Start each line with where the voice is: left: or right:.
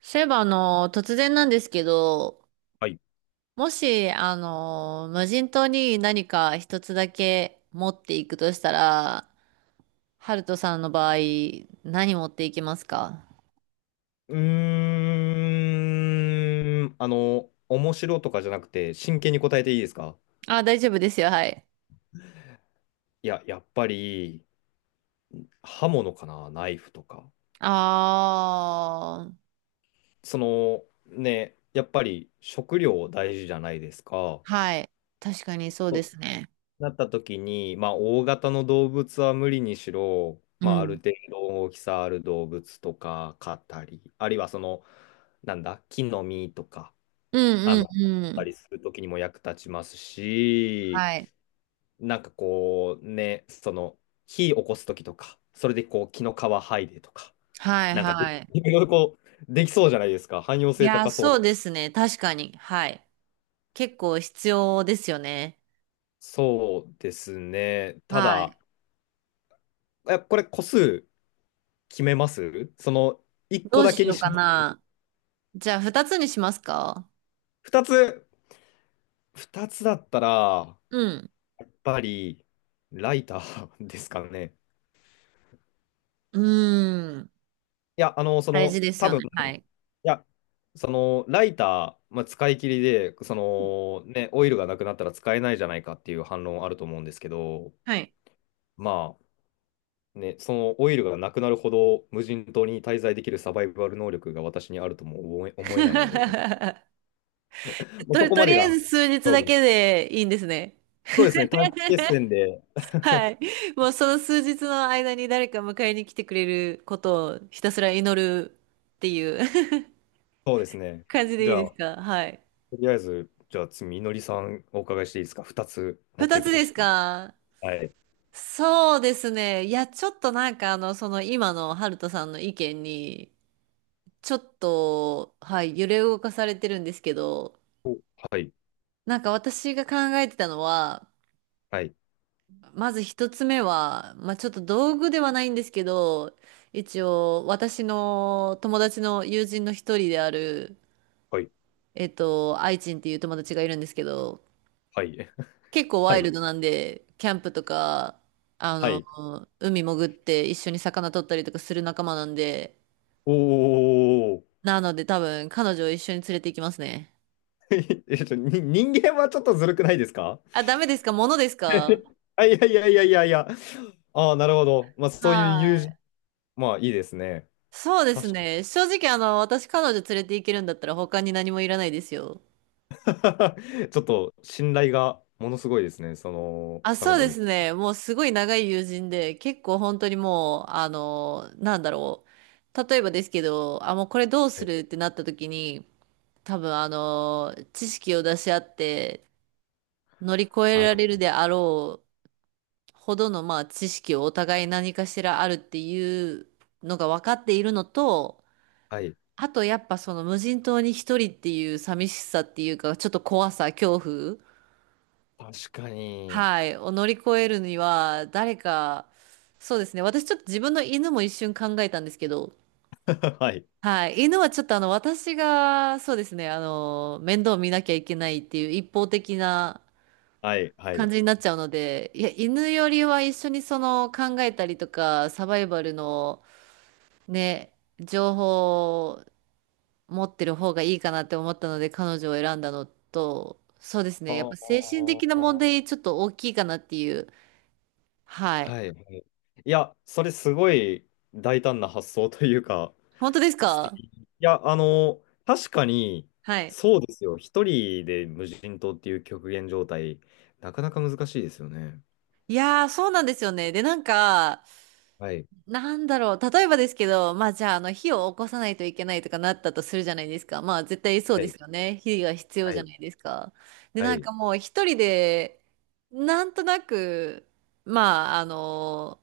right: そういえば、突然なんですけど、
left: はい。
right: もし、無人島に何か一つだけ持っていくとしたら、ハルトさんの場合、何持っていきますか？
left: うーん、面白とかじゃなくて、真剣に答えていいですか？
right: あ、大丈夫ですよ、はい。
left: いや、やっぱり、刃物かな、ナイフとか。
right: あー、
left: その、ね、やっぱり食料大事じゃないですか。
right: はい。確かにそうで
left: と
right: すね。
left: なった時に、まあ、大型の動物は無理にしろ、
right: う
left: まあ、ある
right: ん。
left: 程度大きさある動物とか飼ったり、あるいはその、なんだ、木の実とか、
right: うんうん
left: 飼
right: う
left: った
right: ん。
left: りする時にも役立ちますし、
right: はい。
left: なんかこうね、その火起こす時とか、それでこう木の皮剥いでとか、
right: はい
left: なんかで
right: はい。
left: いろいろこうできそうじゃないですか。汎用
right: い
left: 性
right: や、
left: 高そう
right: そ
left: な。
right: うですね。確かに。はい。結構必要ですよね。
left: そうですね。た
right: はい。
left: だ、これ個数決めます？1
right: ど
left: 個
right: う
left: だけ
right: し
left: に
right: よう
left: し
right: か
left: ます？
right: な。じゃあ、二つにしますか？
left: 2つ、2つだったら、
right: うん。
left: やっぱりライターですかね。
right: うーん。
left: いや、
right: 大事です
left: 多
right: よ
left: 分。
right: ね。
left: い
right: はい。
left: や、そのライター、まあ、使い切りで、そのね、オイルがなくなったら使えないじゃないかっていう反論あると思うんですけど、
right: はい。
left: まあね、そのオイルがなくなるほど無人島に滞在できるサバイバル能力が私にあるとも思えないので、もうそ
right: と、
left: こ
right: と
left: ま
right: り
left: で
right: あ
left: が
right: えず数日
left: 勝
right: だ
left: 負。
right: けでいいんですね。
left: そうですね、短期決戦 で、
right: はい。もうその数日の間に誰か迎えに来てくれることをひたすら祈るっていう
left: そうです ね。
right: 感じで
left: じ
right: いい
left: ゃあ、
right: です
left: と
right: か？はい。
left: りあえず、じゃあ次、みのりさんお伺いしていいですか ?2 つ持って
right: 二
left: い
right: つ
left: くと
right: です
left: したら。
right: か？
left: はい。
right: そうですね。いや、ちょっとなんかその今のハルトさんの意見に、ちょっと、はい、揺れ動かされてるんですけど、
left: おはい、
right: なんか私が考えてたのは、
left: はい、
right: まず一つ目は、まあちょっと道具ではないんですけど、一応私の友達の友人の一人である、
left: はい、
right: 愛人っていう友達がいるんですけど、
left: はい、
right: 結構ワ
left: は
right: イル
left: い、
right: ドなんで、キャンプとか、あ
left: はい。
right: の、海潜って一緒に魚取ったりとかする仲間なんで、
left: おー。
right: なので多分彼女を一緒に連れて行きますね。
left: に人間はちょっとずるくないですか？
right: あ、ダメですか？物ですか？
left: あ、いやいやいやいやいや。ああ、なるほど。まあ、そういう
right: は
left: 友
right: ーい。
left: 人、まあ、いいですね。
right: そうです
left: 確か
right: ね。
left: に。
right: 正直、私彼女連れて行けるんだったら他に何もいらないですよ。
left: ちょっと信頼がものすごいですね。その、
right: あ、
left: 彼
right: そう
left: 女
right: で
left: に。
right: すね。もうすごい長い友人で、結構本当にもう、なんだろう。例えばですけど、あ、もうこれどう
left: は
right: す
left: い。
right: るってなった時に、多分知識を出し合って乗り越え
left: は
right: ら
left: い。
right: れるであろうほどの、まあ、知識をお互い何かしらあるっていうのが分かっているのと、
left: はい。
right: あとやっぱその無人島に一人っていう寂しさっていうか、ちょっと怖さ、恐怖、
left: 確かに。
right: はい、を乗り越えるには、誰か、そうですね、私ちょっと自分の犬も一瞬考えたんですけど、
left: はい。
right: はい、犬はちょっと私が、そうですね、面倒見なきゃいけないっていう一方的な
left: はい。は
right: 感
left: い。
right: じになっちゃうので、いや、犬よりは一緒にその考えたりとか、サバイバルのね、情報持ってる方がいいかなって思ったので彼女を選んだのと、そうですね。やっぱ
left: は
right: 精神的な問題
left: あ。
right: ちょっと大きいかなっていう。はい。
left: はい。はいいや、それすごい大胆な発想というか、
right: 本当です
left: 素
right: か？
left: 敵。いや、確かに、
right: はい。
left: そうですよ。一人で無人島っていう極限状態、なかなか難しいですよね。
right: いやー、そうなんですよね。で、なんか、
left: はい。
right: なんだろう。例えばですけど、まあじゃあ、火を起こさないといけないとかなったとするじゃないですか。まあ絶対そう
left: は
right: です
left: い。
right: よね。火が必要
left: は
right: じゃ
left: い。
right: ないですか。で、
left: は
right: なん
left: い。
right: かもう一人で、なんとなく、まあ、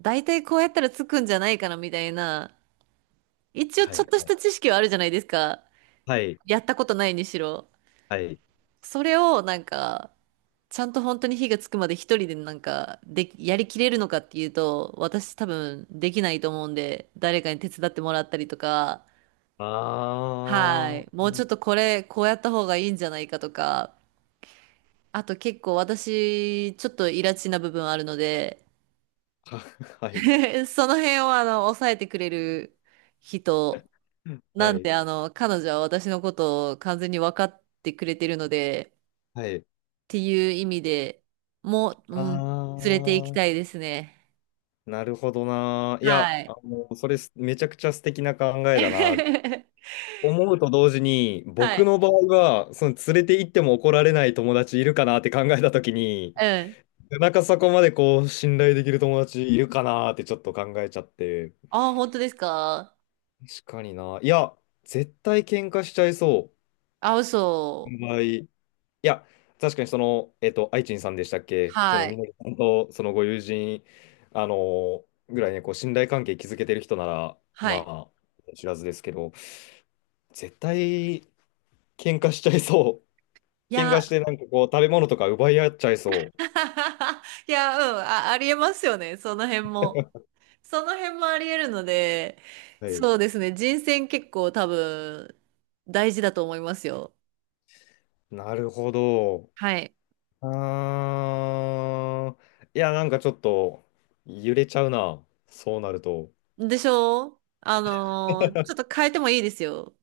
right: 大体こうやったらつくんじゃないかなみたいな、一応
left: は
right: ちょっ
left: い。
right: とした知識はあるじゃないですか。
left: はい。
right: やったことないにしろ。
left: はい。
right: それをなんか、ちゃんと本当に火がつくまで一人でなんか、で、やりきれるのかっていうと、私多分できないと思うんで、誰かに手伝ってもらったりとか、
left: あ
right: はい。もうち
left: ー。
right: ょっとこれ、こうやった方がいいんじゃないかとか、あと結構私、ちょっとイラチな部分あるので、
left: ははい。
right: その辺を抑えてくれる人
left: は
right: なん
left: い。
right: で、彼女は私のことを完全に分かってくれてるので、っ
left: はい。
right: ていう意味でも、う
left: あ
right: ん、連れて行きた
left: ー。
right: いですね。
left: なるほどな。いや、
right: はい。
left: それめちゃくちゃ素敵な考えだな。思うと同時に、
right: は
left: 僕
right: い。
left: の場合は、その連れて行っても怒られない友達いるかなって考えたときに、
right: うん。
left: なんかそこまでこう信頼できる友達いるかなーってちょっと考えちゃって。
right: あ、本当ですか？
left: 確かにな。いや、絶対喧嘩しちゃいそ
right: あ、嘘。
left: う。場合。いや、確かにその、愛知さんでしたっけそ
right: は
left: のみ
right: い。
left: のりさんとそのご友人、あのーぐらいね、こう信頼関係築けてる人なら、
right: はい。
left: まあ、知らずですけど、絶対喧嘩しちゃいそ
right: い
left: う。喧
right: や、
left: 嘩してなんかこう食べ物とか奪い合っちゃいそ
right: いや、うん、あ、ありえますよね。その辺も。その辺もありえるので、
left: う。はい。
right: そうですね。人選結構多分大事だと思いますよ。
left: なるほど。
right: はい。
left: あー、いや、なんかちょっと揺れちゃうな。そうなると。
right: でしょ？ちょっと変えてもいいですよ。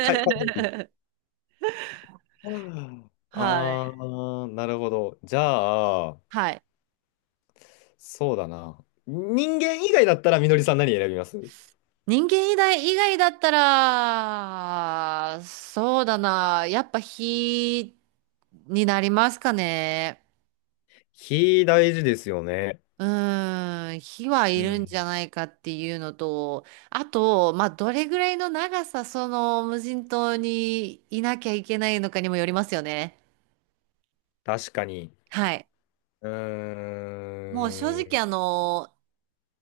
left: かい 方いい。
right: はい。
left: あー、なるほど。じゃあ、
right: はい。
left: そうだな。人間以外だったらみのりさん何選びます？
right: 人間以外だったら、そうだな。やっぱ火になりますかね。
left: 火大事ですよね。
right: うーん。火は
left: う
right: いる
left: ん。
right: んじゃないかっていうのと、あと、まあ、どれぐらいの長さ、その無人島にいなきゃいけないのかにもよりますよね。
left: 確かに。
right: はい。
left: う
right: もう正
left: ー
right: 直
left: ん。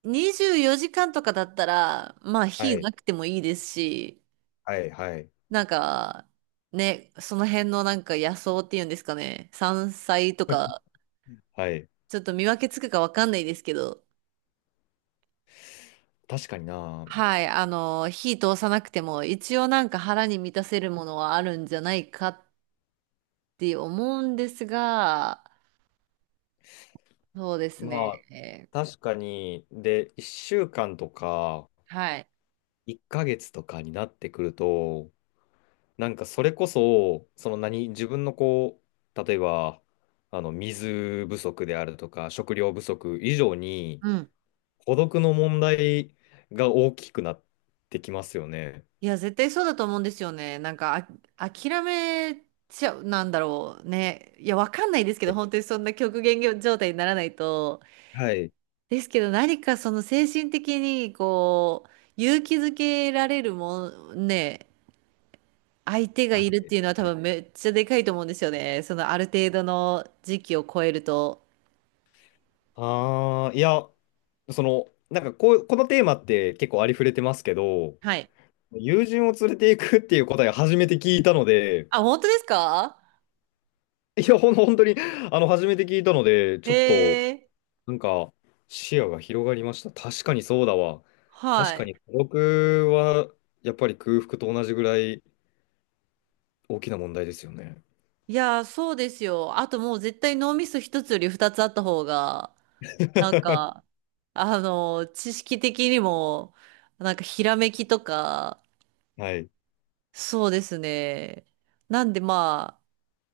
right: 24時間とかだったら、まあ
left: は
right: 火
left: い。
right: なくてもいいですし、
left: はい。はい。
right: なんか、ね、その辺のなんか野草っていうんですかね、山菜とか、
left: はい。
right: ちょっと見分けつくかわかんないですけど、
left: 確かにな。
right: はい、火通さなくても、一応なんか腹に満たせるものはあるんじゃないかって思うんですが、そうです
left: まあ、
right: ね、
left: 確かに。で、1週間とか、
right: はい。
left: 1ヶ月とかになってくると、なんかそれこそ、その何、自分のこう、例えば、水不足であるとか、食料不足以上に、
right: うん。
left: 孤独の問題が大きくなってきますよね。
right: いや、絶対そうだと思うんですよね。なんか、あ、諦めちゃう、なんだろうね。いや、わかんないですけど、
left: え
right: 本当にそんな極限状態にならないと。
left: はい。
right: ですけど、何かその精神的に、こう、勇気づけられるもん、ね、相手が
left: はい。
right: いるっていうのは多
left: はい
right: 分めっちゃでかいと思うんですよね。そのある程度の時期を超えると。
left: ああ、いや、なんかこう、このテーマって結構ありふれてますけど、
right: はい。
left: 友人を連れていくっていう答えを初めて聞いたので、
right: あ、本当ですか？
left: いや、本当に、初めて聞いたので、ちょっと、
right: へえ。
left: なんか、視野が広がりました。確かにそうだわ。確
right: は
left: か
right: い。
left: に孤独は、やっぱり空腹と同じぐらい大きな問題ですよね。
right: いや、そうですよ。あともう絶対脳みそ一つより二つあった方が。なんか、知識的にも、なんかひらめきとか、
left: はい。
right: そうですね。なんでまあ、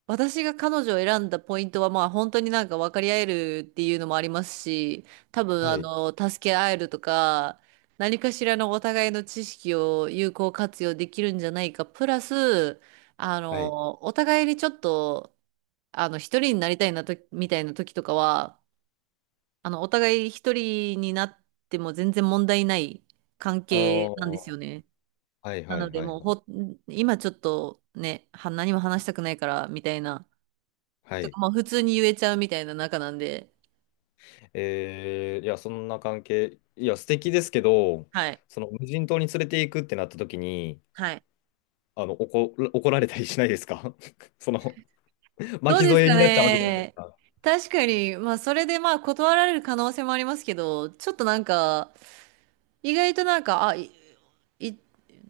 right: 私が彼女を選んだポイントはまあ本当になんか分かり合えるっていうのもありますし、多分
left: はい。
right: 助け合えるとか、何かしらのお互いの知識を有効活用できるんじゃないか。プラス、
left: はい。
right: お互いにちょっと、一人になりたいなと、みたいな時とかは、お互い一人になっても全然問題ない関
left: ああ、
right: 係なんです
left: は
right: よね。
left: いはい
right: な
left: は
right: の
left: い
right: で、
left: はい。
right: もうほ、今ちょっとね、何も話したくないから、みたいな。
left: は
right: と
left: い。
right: か、もう普通に言えちゃうみたいな仲なんで。
left: いや、そんな関係、いや、素敵ですけど、
right: はい。
left: その無人島に連れて行くってなった時に、
right: はい。
left: 怒られたりしないですか？ その、
right: どう
left: 巻き
right: です
left: 添え
right: か
left: になっちゃうわけじゃないです
right: ね。
left: か。
right: 確かに、まあ、それでまあ、断られる可能性もありますけど、ちょっとなんか、意外となんか、あ、い、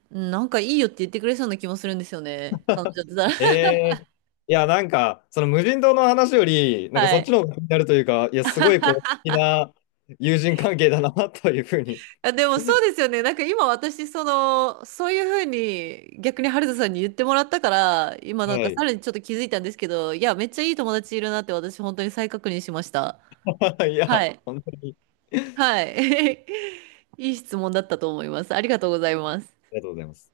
right: なんかいいよって言ってくれそうな気もするんですよね。彼女だったら。
left: いや、なんか、その無人島の話より、なんか
right: は
left: そっち
right: い。
left: の方が気になるというか、いや、すごいこう、素敵 な友人関係だな、というふうに。
right: あ、でもそう ですよね。なんか今私、その、そういうふうに逆に春田さんに言ってもらったから、今な
left: は
right: んかさ
left: い。
right: らにちょっと気づいたんですけど、いや、めっちゃいい友達いるなって私本当に再確認しました。
left: い
right: は
left: や、
right: い。
left: 本当に
right: はい。いい質問だったと思います。ありがとうございます。
left: ありがとうございます。